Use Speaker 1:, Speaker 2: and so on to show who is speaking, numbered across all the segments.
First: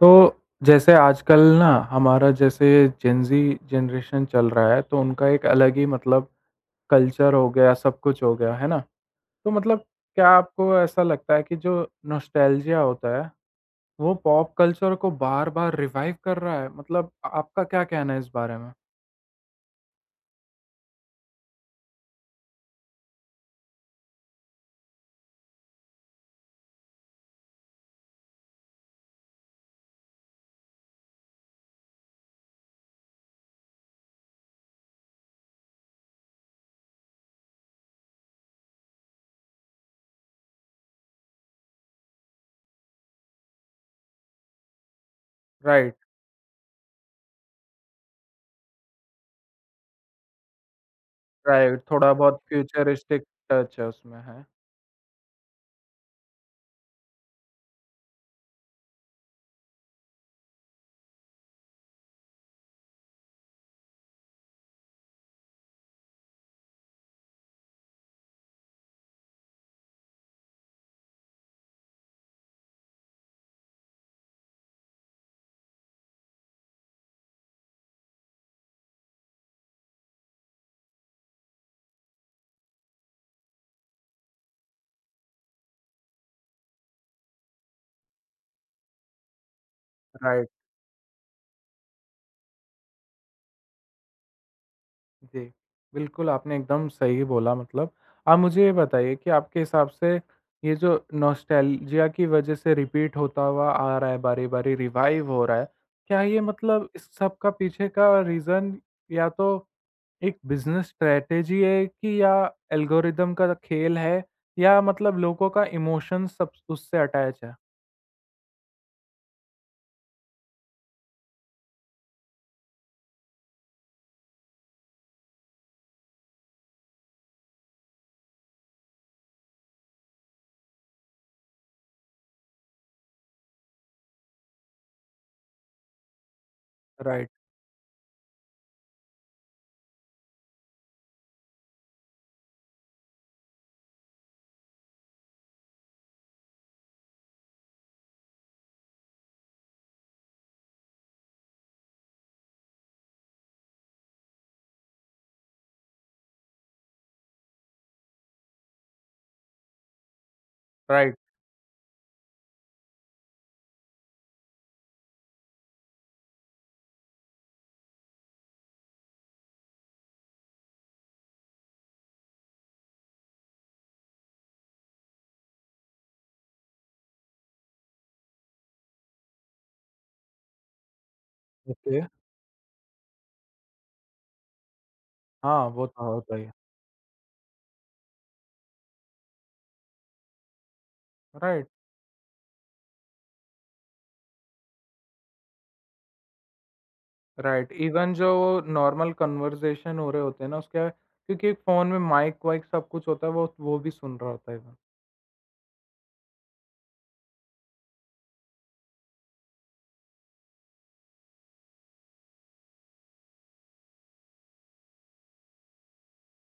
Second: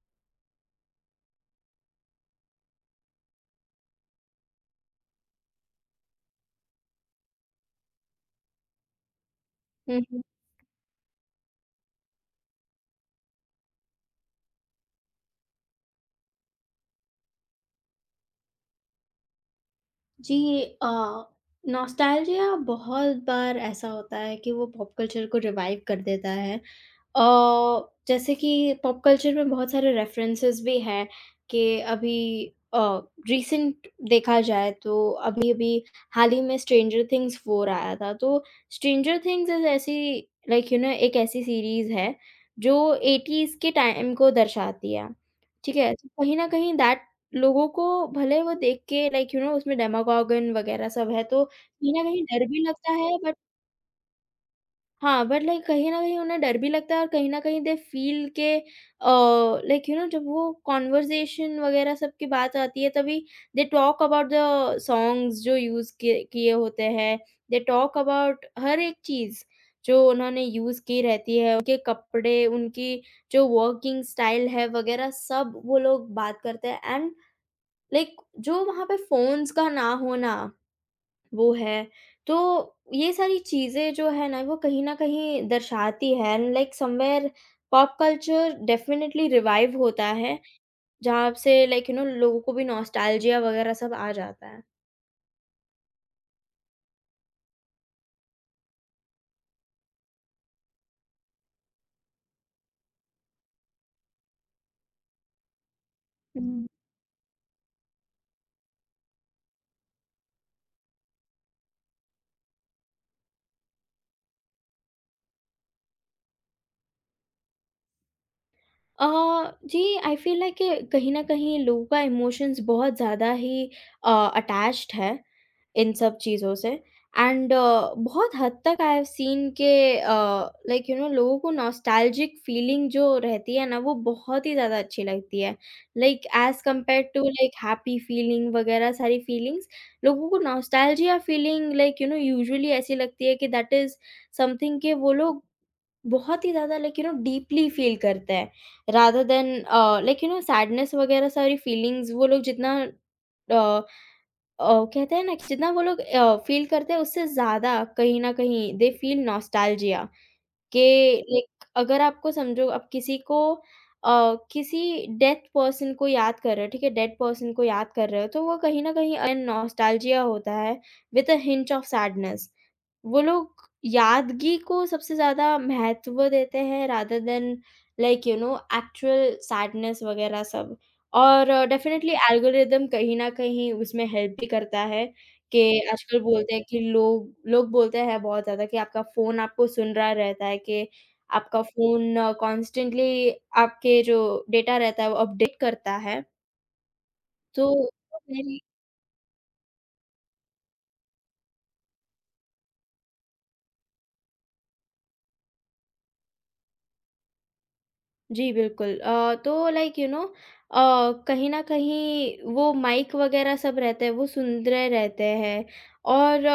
Speaker 1: तो जैसे आजकल ना हमारा जैसे जेनज़ी जनरेशन चल रहा है, तो उनका एक अलग ही मतलब कल्चर हो गया, सब कुछ हो गया, है ना? तो मतलब
Speaker 2: हुँ, हुँ।
Speaker 1: क्या आपको ऐसा लगता है कि जो नॉस्टैल्जिया होता है, वो पॉप कल्चर को बार-बार रिवाइव कर रहा है? मतलब आ आपका क्या कहना है इस बारे में?
Speaker 2: जी। अ, नॉस्टैल्जिया बहुत बार ऐसा होता है कि वो पॉप कल्चर को रिवाइव कर देता है। अ, जैसे कि पॉप कल्चर में बहुत सारे रेफ़रेंसेस भी हैं कि अभी अ, रीसेंट देखा जाए तो अभी-अभी हाल ही में स्ट्रेंजर थिंग्स 4 आया था। तो स्ट्रेंजर थिंग्स इज़ ऐसी, लाइक यू नो, एक ऐसी सीरीज़ है जो 80s के टाइम को दर्शाती है, ठीक है?
Speaker 1: राइट,
Speaker 2: तो कहीं न कहीं दैट लोगों को, भले वो देख के लाइक यू नो उसमें डेमागोगन वग़ैरह सब है, तो
Speaker 1: राइट,
Speaker 2: कहीं न
Speaker 1: थोड़ा
Speaker 2: कहीं
Speaker 1: बहुत
Speaker 2: डर भी लगता है,
Speaker 1: फ्यूचरिस्टिक
Speaker 2: बट
Speaker 1: टच है उसमें, हैं?
Speaker 2: हाँ, बट लाइक कहीं न कहीं उन्हें डर भी लगता है, और कहीं न कहीं दे फ़ील के लाइक यू नो जब वो कन्वर्सेशन वग़ैरह सब की बात आती है, तभी they talk about the songs जो यूज़ किए किए होते हैं। दे टॉक अबाउट हर एक चीज़ जो उन्होंने यूज़ की रहती है, उनके कपड़े, उनकी जो वर्किंग स्टाइल है वग़ैरह सब वो लोग बात करते हैं, एंड लाइक जो वहाँ पे फ़ोन्स का ना होना, वो है। तो ये सारी चीज़ें जो है ना, वो कहीं न कहीं दर्शाती है, and like somewhere pop culture definitely revive होता है,
Speaker 1: राइट।
Speaker 2: जहाँ से लाइक यू नो लोगों को भी नॉस्टैल्जिया वग़ैरह सब आ जाता
Speaker 1: जी, बिल्कुल आपने एकदम सही बोला मतलब। आप मुझे ये बताइए कि आपके हिसाब से ये जो नॉस्टैल्जिया की वजह से रिपीट होता हुआ आ रहा है, बारी-बारी रिवाइव हो रहा है, क्या ये
Speaker 2: है।
Speaker 1: मतलब इस सब का पीछे का रीज़न या तो एक बिज़नेस स्ट्रैटेजी है कि या एल्गोरिदम का खेल है या मतलब लोगों का इमोशन सब उससे अटैच है?
Speaker 2: अ, जी। आई फ़ील लाइक कि कहीं न कहीं लोगों का इमोशंस बहुत ज़्यादा ही अटैच्ड है इन सब चीज़ों से, एंड बहुत हद तक आई हैव सीन के लाइक यू नो लोगों को नॉस्टैल्जिक फीलिंग जो रहती है ना, वो बहुत ही ज़्यादा अच्छी लगती है। Like as compared to
Speaker 1: right,
Speaker 2: like happy feeling वगैरह सारी फीलिंग्स, लोगों को nostalgia feeling like you know usually ऐसी लगती है कि दैट इज़ समथिंग, कि वो लोग बहुत ही ज़्यादा like you know deeply feel करते हैं, rather than like you know sadness वगैरह सारी फ़ीलिंग्स। वो लोग जितना अ कहते हैं ना, कि जितना वो लोग फ़ील करते हैं, उससे ज़्यादा कहीं न कहीं दे फ़ील नॉस्टैल्जिया के।
Speaker 1: राइट,
Speaker 2: लाइक अगर आपको समझो, आप किसी को किसी डेड पर्सन को याद कर रहे हो, ठीक है? डेड पर्सन को याद कर रहे हो, तो वो कहीं न कहीं नॉस्टैल्जिया होता है with a hint of sadness. वो लोग यादगी को सबसे ज़्यादा महत्व देते हैं, rather than like you know actual sadness वगैरह सब। और
Speaker 1: ओके।
Speaker 2: डेफ़िनेटली एल्गोरिदम कहीं न कहीं उसमें हेल्प भी करता है, कि
Speaker 1: हाँ, वो तो
Speaker 2: आजकल
Speaker 1: होता ही है।
Speaker 2: बोलते हैं कि लोग लोग बोलते हैं बहुत ज़्यादा, कि आपका फ़ोन आपको सुन रहा रहता है, कि आपका
Speaker 1: राइट।
Speaker 2: फ़ोन कॉन्स्टेंटली आपके जो डेटा रहता है वो अपडेट करता है। तो
Speaker 1: राइट, इवन जो वो नॉर्मल कन्वर्सेशन हो रहे होते हैं ना उसके क्योंकि एक फोन में माइक वाइक सब कुछ होता है वो भी सुन रहा होता है इवन।
Speaker 2: जी, बिल्कुल। तो लाइक यू नो अ, कहीं न कहीं वो माइक वगैरह सब रहते हैं, वो सुन रहे रहते हैं, और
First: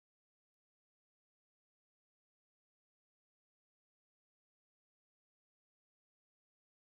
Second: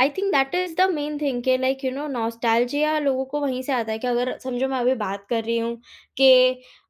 Speaker 2: I think that is the main thing के लाइक यू नो नॉस्टैल्जिया लोगों को वहीं से आता है। कि अगर समझो, मैं अभी बात कर रही हूँ कि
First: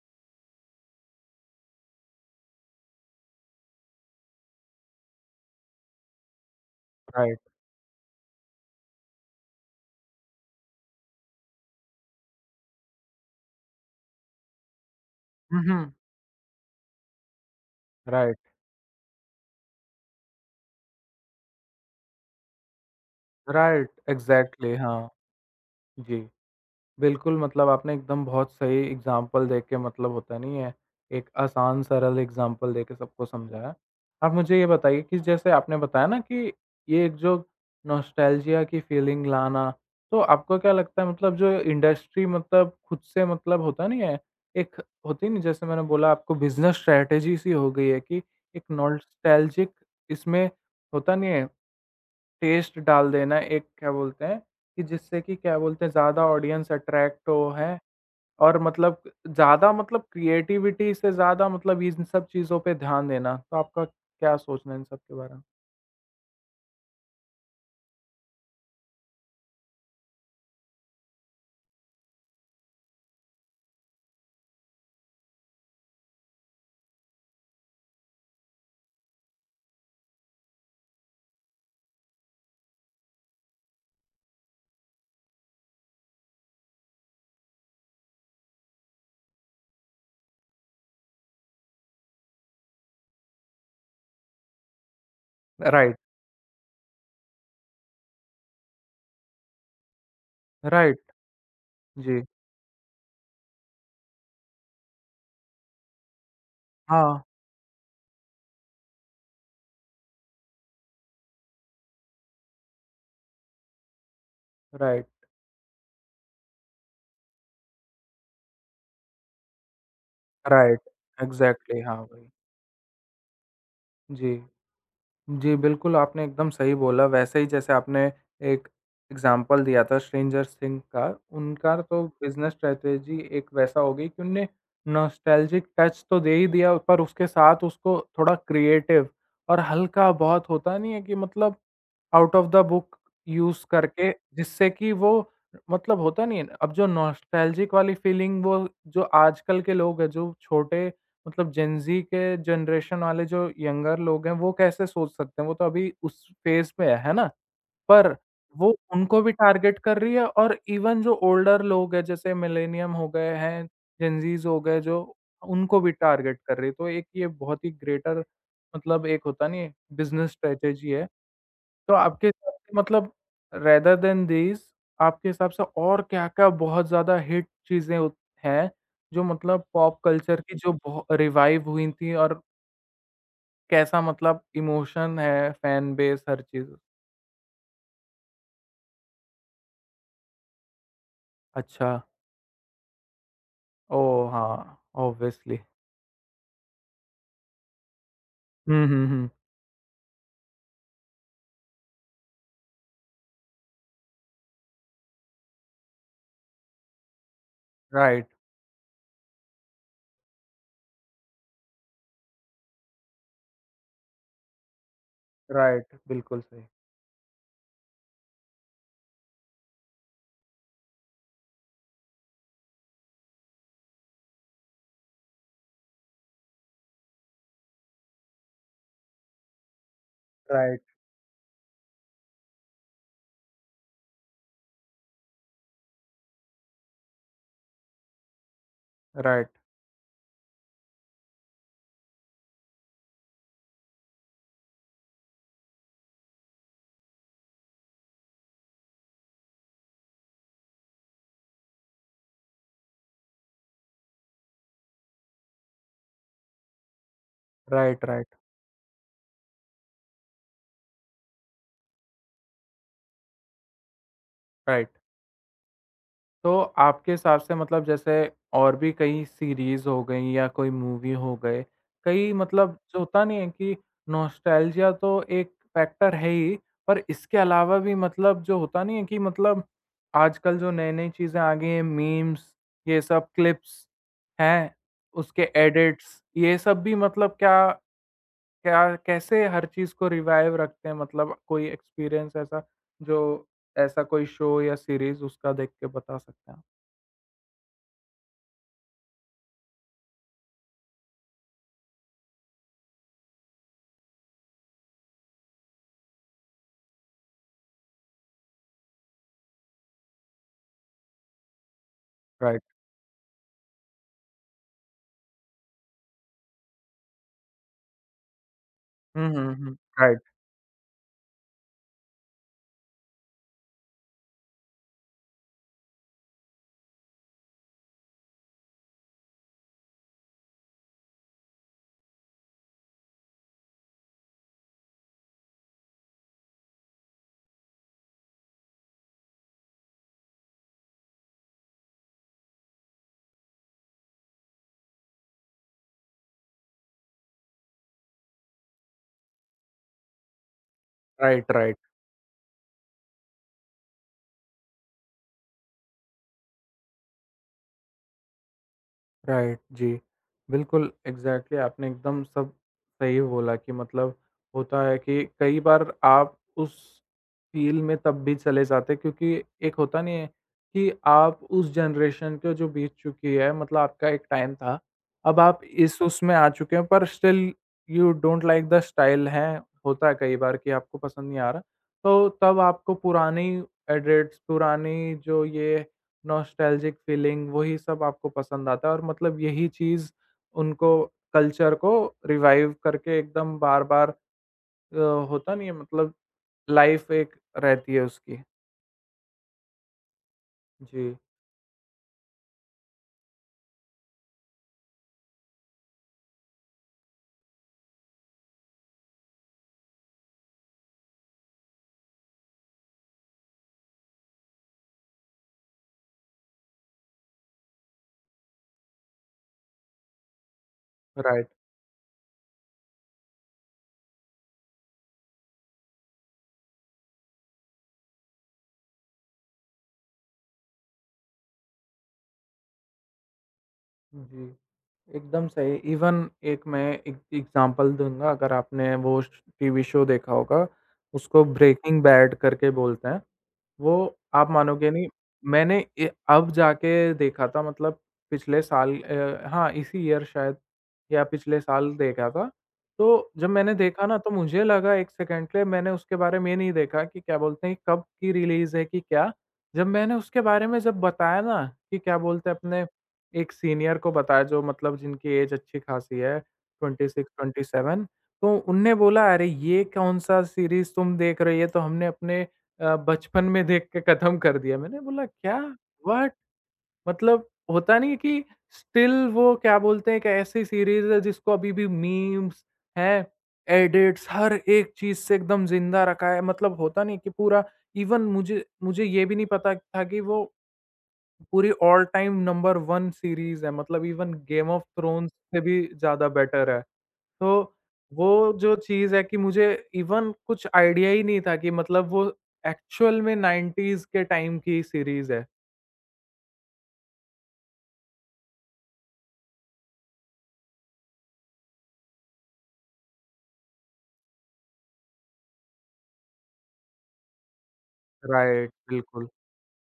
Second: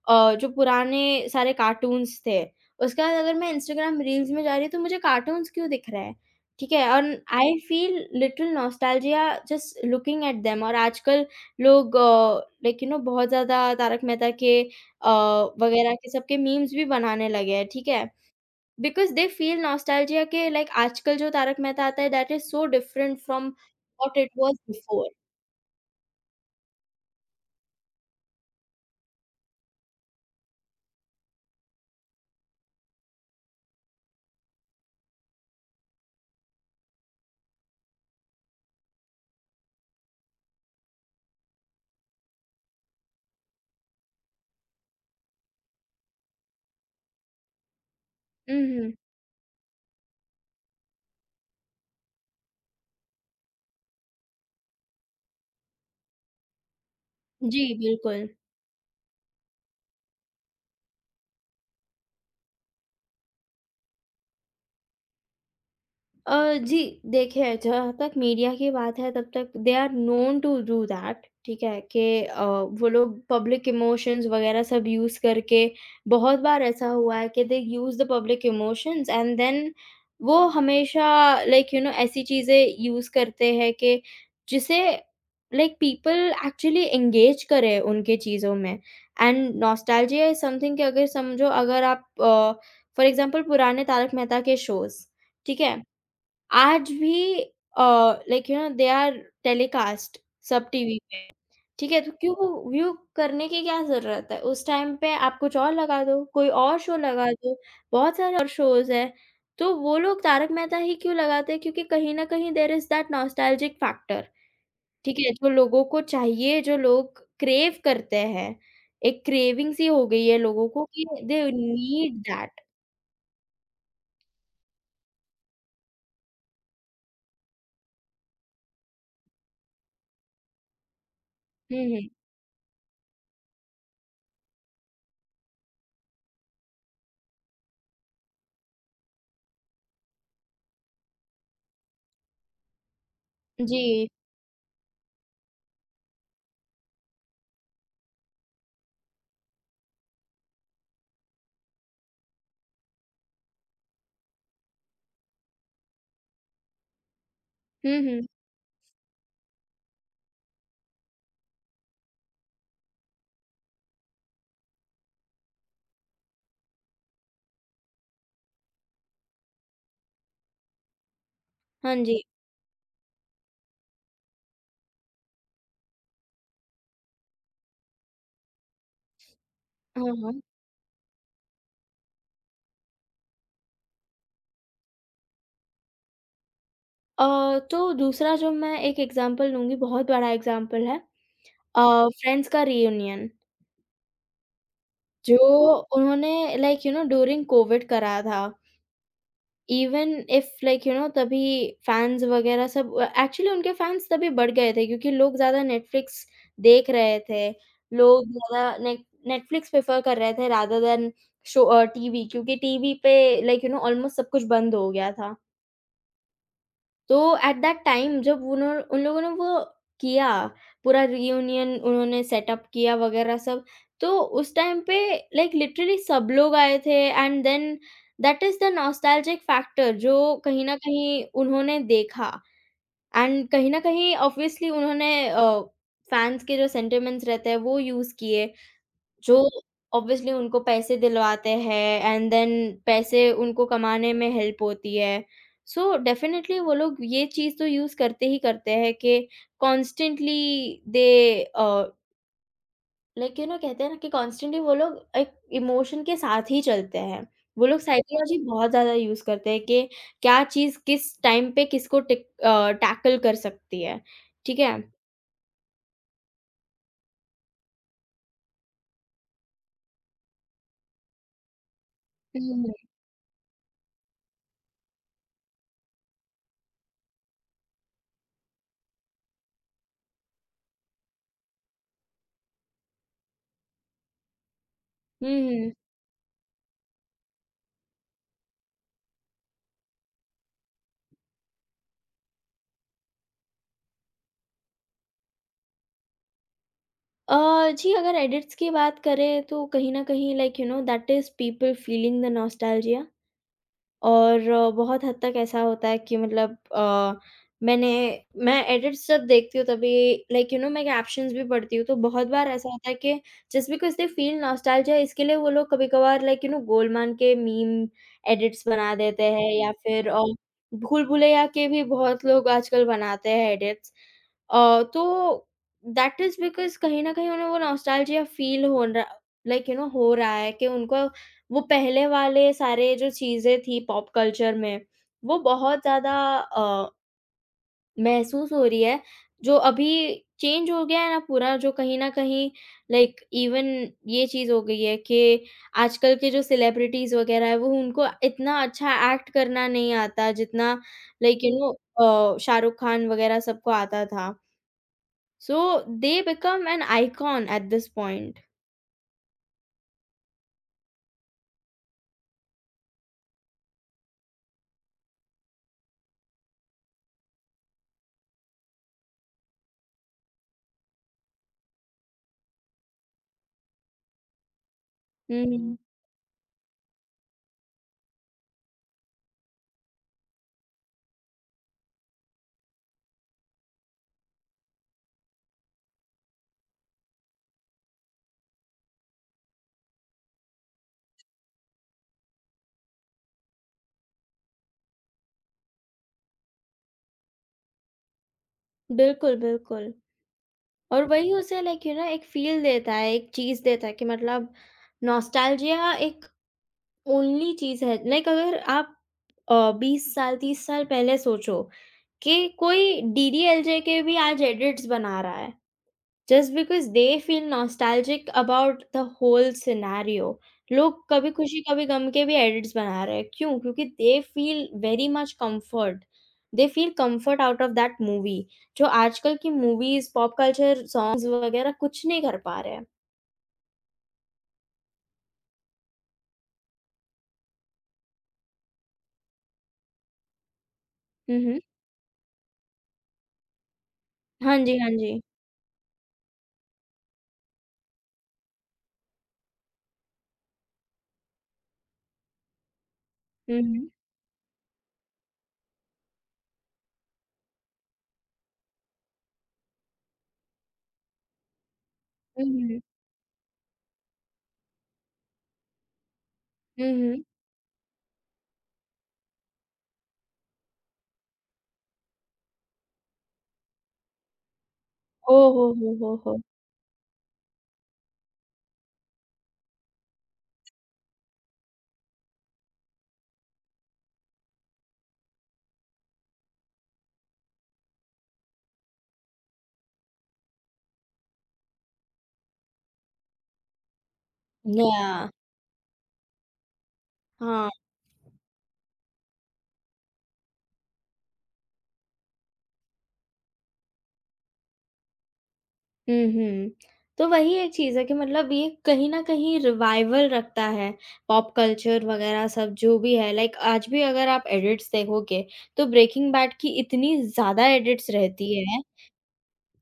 Speaker 2: जो पुराने सारे कार्टून्स थे, उसके बाद अगर मैं इंस्टाग्राम रील्स में जा रही हूँ, तो मुझे कार्टून्स क्यों दिख रहा है? ठीक है? And
Speaker 1: right.
Speaker 2: I feel little nostalgia just looking at them. और आजकल लोग लाइक यू नो बहुत ज़्यादा तारक मेहता के
Speaker 1: हम्म।
Speaker 2: वगैरह के सबके मीम्स भी बनाने लगे हैं, ठीक है?
Speaker 1: Right,
Speaker 2: because they feel nostalgia के, लाइक आजकल जो तारक मेहता आता है, that is so different from
Speaker 1: right,
Speaker 2: what it was
Speaker 1: exactly.
Speaker 2: Before.
Speaker 1: हाँ जी, बिल्कुल, मतलब आपने एकदम बहुत सही एग्ज़ाम्पल देके मतलब होता नहीं है, एक आसान सरल एग्ज़ाम्पल देके सबको समझाया। आप मुझे ये बताइए कि जैसे आपने बताया ना कि ये एक जो नॉस्टैल्जिया की फ़ीलिंग लाना, तो आपको क्या लगता है मतलब जो इंडस्ट्री मतलब खुद से मतलब होता नहीं है, एक होती नहीं जैसे मैंने बोला आपको बिज़नेस स्ट्रैटेजी सी हो गई है कि
Speaker 2: हुँ,
Speaker 1: एक
Speaker 2: हुँ।
Speaker 1: नॉस्टैल्जिक इसमें होता नहीं है टेस्ट डाल देना, एक क्या बोलते हैं कि जिससे कि क्या बोलते हैं ज़्यादा ऑडियंस अट्रैक्ट हो,
Speaker 2: जी,
Speaker 1: है?
Speaker 2: बिल्कुल।
Speaker 1: और मतलब ज़्यादा मतलब क्रिएटिविटी से ज़्यादा मतलब इन सब चीज़ों पे ध्यान देना। तो आपका क्या सोचना है इन सब के बारे में?
Speaker 2: जी, देखिए, जहाँ तक मीडिया की बात है, तब तक they are known to do that. ठीक है? कि वो लोग पब्लिक इमोशंस वग़ैरह सब यूज़ करके, बहुत बार ऐसा हुआ है कि they use the public emotions, and then वो हमेशा लाइक यू नो ऐसी चीज़ें यूज़ करते हैं कि जिसे लाइक पीपल एक्चुअली एंगेज करें उनके चीज़ों में, एंड नॉस्टैल्जिया इज़ समथिंग। कि अगर समझो, अगर आप फॉर एग्ज़ाम्पल पुराने तारक मेहता के शोज़, ठीक है?
Speaker 1: राइट,
Speaker 2: आज भी like you know they are telecast Sab TV
Speaker 1: right,
Speaker 2: पे, ठीक है? तो
Speaker 1: जी।
Speaker 2: क्यों व्यू करने की क्या ज़रूरत है? उस टाइम पे आप कुछ और लगा दो, कोई और शो
Speaker 1: हाँ,
Speaker 2: लगा दो, बहुत सारे और शोज़ हैं। तो वो लोग तारक मेहता ही क्यों लगाते हैं? क्योंकि कहीं न कहीं there is that nostalgic factor,
Speaker 1: right,
Speaker 2: ठीक है? जो लोगों को चाहिए, जो लोग क्रेव करते हैं, एक क्रेविंग सी हो गई है लोगों
Speaker 1: राइट,
Speaker 2: को कि दे
Speaker 1: एग्ज़ैक्टली। हाँ,
Speaker 2: नीड
Speaker 1: वही।
Speaker 2: दैट।
Speaker 1: जी। जी, बिल्कुल, आपने एकदम सही बोला। वैसे ही जैसे आपने एक एग्ज़ाम्पल दिया था स्ट्रेंजर थिंग का, उनका
Speaker 2: हुँ,
Speaker 1: तो
Speaker 2: हुँ।
Speaker 1: बिज़नेस स्ट्रैटेजी एक वैसा हो गई कि उनने नॉस्टैल्जिक टच तो दे ही दिया, पर उसके साथ उसको थोड़ा क्रिएटिव और हल्का बहुत होता नहीं है कि मतलब out of the book use
Speaker 2: जी।
Speaker 1: करके जिससे कि वो मतलब होता नहीं है ना, अब जो नॉस्टैल्जिक वाली फीलिंग वो जो आजकल के लोग हैं, जो छोटे मतलब जेन ज़ी के जनरेशन वाले जो यंगर लोग हैं, वो कैसे सोच सकते हैं? वो तो अभी उस फ़ेज़ पे है ना?
Speaker 2: हुँ,
Speaker 1: पर
Speaker 2: हुँ।
Speaker 1: वो उनको भी टारगेट कर रही है और इवन जो ओल्डर लोग हैं, जैसे मिलेनियम हो गए हैं, जेन ज़ीज़ हो गए जो, उनको भी टारगेट कर रही है। तो एक ये बहुत ही ग्रेटर मतलब एक होता नहीं है, बिज़नेस स्ट्रैटेजी है।
Speaker 2: हाँ
Speaker 1: तो
Speaker 2: जी।
Speaker 1: आपके हिसाब से मतलब रेदर देन दीज़ आपके हिसाब से और क्या-क्या बहुत ज़्यादा हिट चीज़ें उत हैं, जो मतलब पॉप
Speaker 2: हाँ, हाँ।
Speaker 1: कल्चर की जो बहु रिवाइव हुई थी, और कैसा मतलब इमोशन है, फैन बेस हर चीज़?
Speaker 2: तो दूसरा जो मैं एक एग्ज़ाम्पल लूँगी, बहुत बड़ा एग्ज़ाम्पल है,
Speaker 1: अच्छा।
Speaker 2: अ, फ्रेंड्स का रियूनियन,
Speaker 1: ओह! हाँ,
Speaker 2: जो
Speaker 1: ऑब्वियसली।
Speaker 2: उन्होंने like you know during Covid कराया था।
Speaker 1: हुँ, हुँ, हुँ।
Speaker 2: Even if like you know तभी फैन्स वग़ैरह सब एक्चुअली उनके फैन्स तभी बढ़ गए थे, क्योंकि लोग ज़्यादा नेटफ्लिक्स देख रहे थे। लोग
Speaker 1: राइट,
Speaker 2: ज़्यादा नेटफ्लिक्स प्रेफ़र कर रहे थे रादर दैन शो टीवी, क्योंकि टीवी पे लाइक यू नो ऑलमोस्ट सब कुछ बंद हो गया था।
Speaker 1: राइट, बिल्कुल सही।
Speaker 2: तो एट दैट टाइम, जब उन्हों उन लोगों ने वो किया, पूरा रियूनियन उन्होंने सेटअप किया वगैरह सब, तो उस टाइम पे लाइक लिटरली सब लोग आए थे, and then that is the nostalgic factor जो कहीं न
Speaker 1: राइट,
Speaker 2: कहीं उन्होंने देखा, एंड कहीं न कहीं ऑब्वियसली उन्होंने फैन्स के जो सेंटिमेंट्स रहते हैं वो यूज़ किए, जो
Speaker 1: राइट,
Speaker 2: ऑब्वियसली उनको पैसे दिलवाते हैं, एंड देन पैसे उनको कमाने में हेल्प होती है। सो डेफ़िनेटली वो लोग ये चीज़ तो यूज़ करते ही करते हैं, कि constantly they like you know कहते हैं ना कि कॉन्स्टेंटली वो लोग एक इमोशन के साथ ही चलते हैं। वो लोग
Speaker 1: राइट, राइट,
Speaker 2: साइकोलॉजी बहुत ज़्यादा यूज़ करते हैं कि क्या चीज़ किस टाइम पे किसको टैकल कर सकती है। ठीक है?
Speaker 1: राइट। तो आपके हिसाब से मतलब जैसे और भी कई सीरीज़ हो गई या कोई मूवी हो गए, कई
Speaker 2: हुँ,
Speaker 1: मतलब
Speaker 2: हुँ।
Speaker 1: जो होता नहीं है कि नॉस्टैल्जिया तो एक फैक्टर है ही, पर इसके अलावा भी मतलब जो होता नहीं है कि मतलब आजकल जो नई-नई चीज़ें आ गई हैं, मीम्स, ये सब क्लिप्स हैं,
Speaker 2: हुँ,
Speaker 1: उसके
Speaker 2: हुँ।
Speaker 1: एडिट्स, ये सब भी मतलब क्या क्या कैसे हर चीज़ को रिवाइव रखते हैं? मतलब कोई एक्सपीरियंस ऐसा जो ऐसा कोई शो या सीरीज़ उसका देख के बता सकते हैं आप?
Speaker 2: अ, जी, अगर एडिट्स की बात करें, तो कहीं न कहीं like you know that is people feeling the nostalgia. और बहुत हद तक ऐसा होता है कि मतलब मैंने मैं एडिट्स जब देखती हूँ, तभी लाइक यू नो मैं कैप्शंस भी पढ़ती हूँ, तो बहुत बार
Speaker 1: राइट।
Speaker 2: ऐसा होता है कि just because they feel nostalgia, इसके लिए वो लोग कभी-कभार लाइक यू नो गोलमाल के मीम एडिट्स बना देते
Speaker 1: हुँ,
Speaker 2: हैं,
Speaker 1: हुँ,
Speaker 2: या
Speaker 1: हुँ।
Speaker 2: फिर
Speaker 1: राइट,
Speaker 2: भूल-भुलैया के भी बहुत लोग आजकल बनाते हैं एडिट्स। तो दैट इज़ बिकॉज़ कहीं न कहीं उन्हें वो नॉस्टैल्जिया फील हो रहा, लाइक यू नो हो रहा है कि उनको वो पहले वाले सारे जो चीज़ें थी पॉप कल्चर में, वो बहुत ज़्यादा महसूस हो रही है, जो अभी चेंज हो गया है ना पूरा, जो कहीं न कहीं लाइक इवन ये चीज़ हो गई है कि आजकल के जो सेलिब्रिटीज़ वग़ैरह है, वो उनको इतना अच्छा एक्ट करना नहीं आता, जितना like you
Speaker 1: right,
Speaker 2: no
Speaker 1: right,
Speaker 2: Shahrukh Khan वग़ैरह सबको आता था। So they become an icon at this point.
Speaker 1: Right, जी। बिल्कुल, एग्ज़ैक्टली आपने एकदम सब सही बोला कि मतलब होता है कि कई बार आप उस फ़ील्ड में तब भी चले जाते हैं क्योंकि एक होता नहीं है कि आप उस जनरेशन को जो बीत चुकी है मतलब आपका एक टाइम था। अब आप
Speaker 2: हुँ,
Speaker 1: इस उसमें आ चुके हैं पर still you don't like the style, हैं, होता है कई बार कि आपको पसंद नहीं आ रहा। तो तब आपको पुरानी एडिट्स, पुरानी जो ये नॉस्टैल्जिक फीलिंग वही सब आपको पसंद आता है, और मतलब यही चीज़ उनको कल्चर को रिवाइव करके एकदम बार-बार अ, होता नहीं है मतलब लाइफ एक रहती है उसकी।
Speaker 2: बिल्कुल, बिल्कुल। और
Speaker 1: जी,
Speaker 2: वही उसे लाइक यू नो एक फ़ील देता है, एक चीज़ देता है कि मतलब नॉस्टैल्जिया एक ओनली चीज़ है। लाइक अगर आप 20 साल, 30 साल पहले सोचो, कि कोई डीडीएलजे के भी आज एडिट्स बना रहा है। Just because they feel nostalgic about the whole scenario, लोग कभी
Speaker 1: राइट।
Speaker 2: खुशी कभी गम के भी एडिट्स बना रहे हैं, क्यों? क्योंकि they feel very much comfort, they feel comfort out of that movie, जो आजकल की मूवीज़, पॉप कल्चर, सॉन्ग्स वगैरह कुछ नहीं कर पा रहे हैं।
Speaker 1: जी, एकदम सही। इवन एक मैं एक एग्ज़ाम्पल दूँगा अगर आपने वो श टीवी शो देखा होगा,
Speaker 2: हुँ,
Speaker 1: उसको
Speaker 2: हुँ।
Speaker 1: ब्रेकिंग बैड करके बोलते हैं। वो आप
Speaker 2: हाँ जी,
Speaker 1: मानोगे
Speaker 2: हाँ
Speaker 1: नहीं,
Speaker 2: जी।
Speaker 1: मैंने ए अब जाके देखा था मतलब पिछले साल हाँ, इसी ईयर शायद या पिछले साल देखा था। तो जब
Speaker 2: हुँ,
Speaker 1: मैंने
Speaker 2: हुँ।
Speaker 1: देखा ना तो मुझे लगा 1 सेकंड के लिए मैंने उसके बारे में ये नहीं देखा कि क्या बोलते हैं कब की रिलीज़ है कि क्या। जब मैंने उसके बारे में जब बताया ना कि क्या
Speaker 2: हुँ,
Speaker 1: बोलते हैं
Speaker 2: हुँ।
Speaker 1: अपने एक सीनियर को बताया जो मतलब जिनकी ऐज अच्छी खासी है,
Speaker 2: हुँ, हुँ।
Speaker 1: 26-27, तो उनने बोला, "अरे! ये कौन-सा सीरीज़ तुम देख रही है?" तो हमने अपने बचपन में देख के खत्म कर दिया, मैंने बोला
Speaker 2: ओह
Speaker 1: क्या?
Speaker 2: हो,
Speaker 1: व्हाट?
Speaker 2: हो!
Speaker 1: मतलब होता नहीं है कि स्टिल वो क्या बोलते हैं एक ऐसी सीरीज़ है जिसको अभी भी मीम्स हैं, एडिट्स हर एक चीज़ से एकदम ज़िंदा रखा है। मतलब होता नहीं है कि पूरा इवन मुझे मुझे ये भी नहीं पता था कि वो पूरी ऑल टाइम नंबर 1 सीरीज़ है। मतलब even game of
Speaker 2: yeah!
Speaker 1: Thrones से भी ज़्यादा बेटर है। तो
Speaker 2: हाँ।
Speaker 1: वो जो चीज़ है कि मुझे इवन कुछ आइडिया ही नहीं था कि मतलब वो एक्चुअल में 90s के टाइम की सीरीज़ है।
Speaker 2: हुँ, हुँ। तो वही एक चीज़ है कि मतलब ये कहीं न कहीं रिवाइवल रखता है, पॉप कल्चर वग़ैरह सब जो भी है, लाइक आज भी अगर आप एडिट्स देखोगे, तो ब्रेकिंग बैड की इतनी ज़्यादा एडिट्स रहती
Speaker 1: राइट,
Speaker 2: है
Speaker 1: बिल्कुल,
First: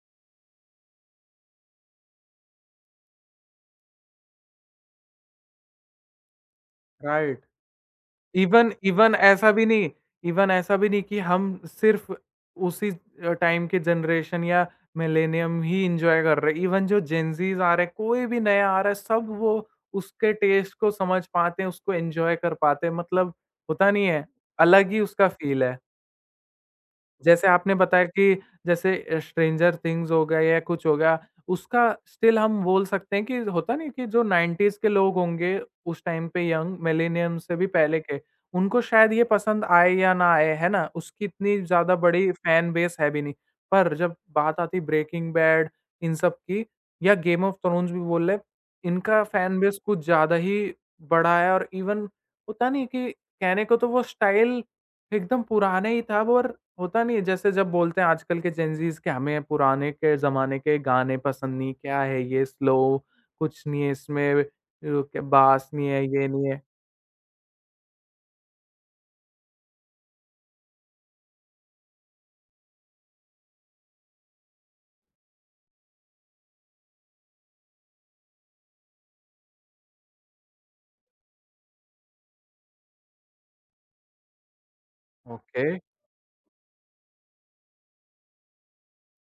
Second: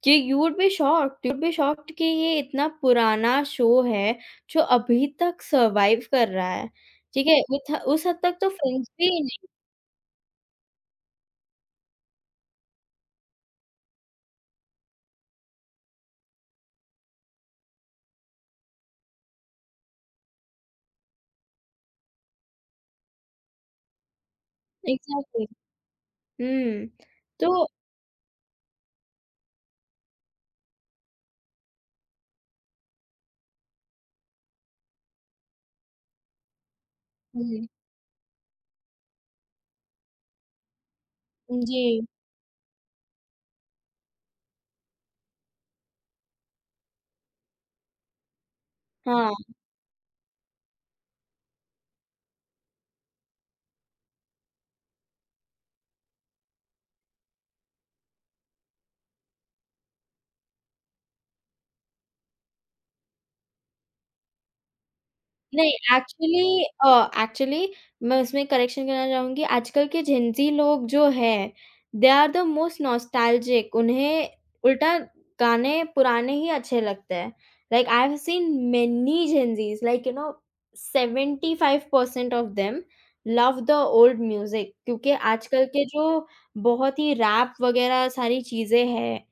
Speaker 2: कि you would be shocked, you would be shocked कि ये इतना पुराना शो है, जो अभी तक सर्वाइव कर रहा है। ठीक है?
Speaker 1: राइट।
Speaker 2: उथ उस हद तक तो
Speaker 1: इवन
Speaker 2: फ्रेंड्स भी
Speaker 1: इवन
Speaker 2: नहीं।
Speaker 1: ऐसा भी नहीं, इवन ऐसा भी नहीं कि हम सिर्फ़ उसी टाइम के जनरेशन या मिलेनियम ही एन्जॉय कर रहे हैं। इवन जो जेनज़ीज़ आ रहे हैं, कोई भी नया आ रहा है, सब वो उसके टेस्ट को समझ पाते हैं, उसको एन्जॉय कर पाते हैं। मतलब होता नहीं है, अलग ही उसका
Speaker 2: एग्ज़ैक्टली।
Speaker 1: फ़ील है।
Speaker 2: हुँ।
Speaker 1: जैसे
Speaker 2: तो
Speaker 1: आपने बताया कि जैसे स्ट्रेंजर थिंग्स हो गया या कुछ हो गया, उसका स्टिल हम बोल सकते हैं कि होता नहीं कि जो 90s के लोग होंगे उस टाइम पे यंग मिलेनियम से
Speaker 2: हुँ,
Speaker 1: भी पहले के, उनको शायद ये पसंद आए या ना आए, है ना? उसकी इतनी
Speaker 2: जी,
Speaker 1: ज़्यादा बड़ी फैन बेस है भी नहीं। पर जब बात आती ब्रेकिंग बैड इन सब की या गेम ऑफ थ्रोन्स भी बोल लें, इनका
Speaker 2: हाँ।
Speaker 1: फैन बेस कुछ ज़्यादा ही बड़ा है, और इवन होता नहीं कि कहने को तो वो स्टाइल एकदम पुराना ही था और होता नहीं है जैसे जब बोलते हैं आजकल के जेनज़ीज़ कि हमें पुराने के ज़माने के गाने पसंद नहीं, क्या है ये स्लो कुछ नहीं है इसमें क्या बास
Speaker 2: नहीं,
Speaker 1: नहीं है, ये नहीं है।
Speaker 2: एक्चुअली मैं उसमें करेक्शन करना चाहूँगी। आजकल के जेनज़ी लोग जो हैं, they are the most nostalgic. उन्हें उल्टा गाने पुराने ही अच्छे लगते हैं। Like I have seen many Gen Zs like you know 75% of them love the old music, क्योंकि आजकल
Speaker 1: ओके।
Speaker 2: के जो बहुत ही रैप वगैरह सारी चीज़ें हैं,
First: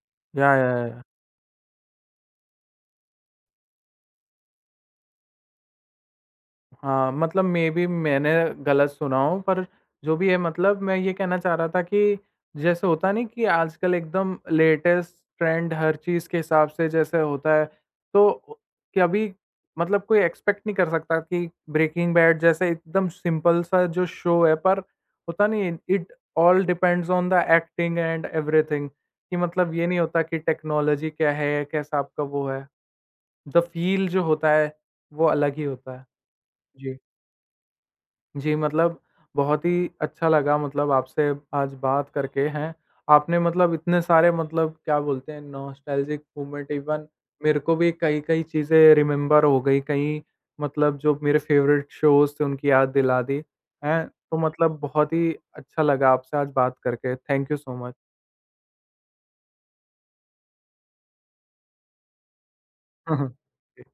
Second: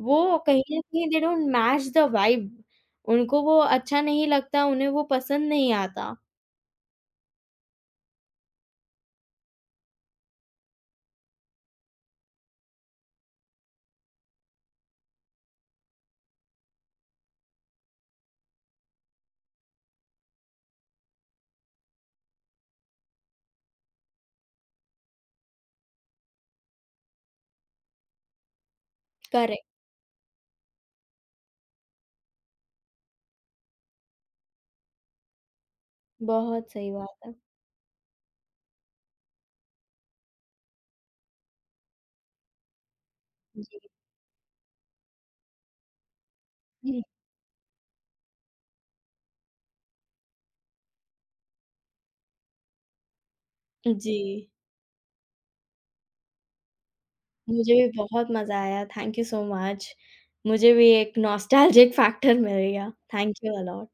Speaker 2: वो कहीं
Speaker 1: या,
Speaker 2: न
Speaker 1: या।
Speaker 2: कहीं they don't match the vibe. उनको वो अच्छा नहीं लगता, उन्हें वो पसंद नहीं आता।
Speaker 1: हाँ, मतलब मेबी मैंने गलत सुना हो पर जो भी है मतलब मैं ये कहना चाह रहा था कि जैसे होता नहीं कि आजकल एकदम लेटेस्ट ट्रेंड हर चीज़ के हिसाब से जैसे होता है, तो कभी मतलब कोई एक्सपेक्ट नहीं कर सकता कि ब्रेकिंग बैड जैसे एकदम सिंपल सा जो शो है पर होता नहीं, it all depends on the acting and everything कि
Speaker 2: करेक्ट।
Speaker 1: मतलब ये नहीं होता कि टेक्नोलॉजी क्या है, कैसा आपका वो है, द फील जो होता है, वो अलग ही होता है।
Speaker 2: बहुत सही
Speaker 1: जी।
Speaker 2: बात है।
Speaker 1: जी, मतलब बहुत ही अच्छा लगा मतलब आपसे आज बात करके हैं। आपने मतलब
Speaker 2: जी।
Speaker 1: इतने सारे मतलब क्या बोलते हैं नॉस्टैल्जिक मोमेंट
Speaker 2: जी।
Speaker 1: इवन मेरे को भी कई-कई चीज़ें रिमेंबर हो गई, कई मतलब जो मेरे फेवरेट शोज़ थे उनकी याद दिला दी, हैं। तो
Speaker 2: जी,
Speaker 1: मतलब बहुत ही अच्छा लगा आपसे आज बात करके। थैंक यू
Speaker 2: मुझे
Speaker 1: सो
Speaker 2: भी
Speaker 1: मच।
Speaker 2: बहुत मज़ा आया, थैंक यू सो मच। मुझे भी एक नॉस्टैल्जिक फैक्टर मिल गया, थैंक यू अ लॉट।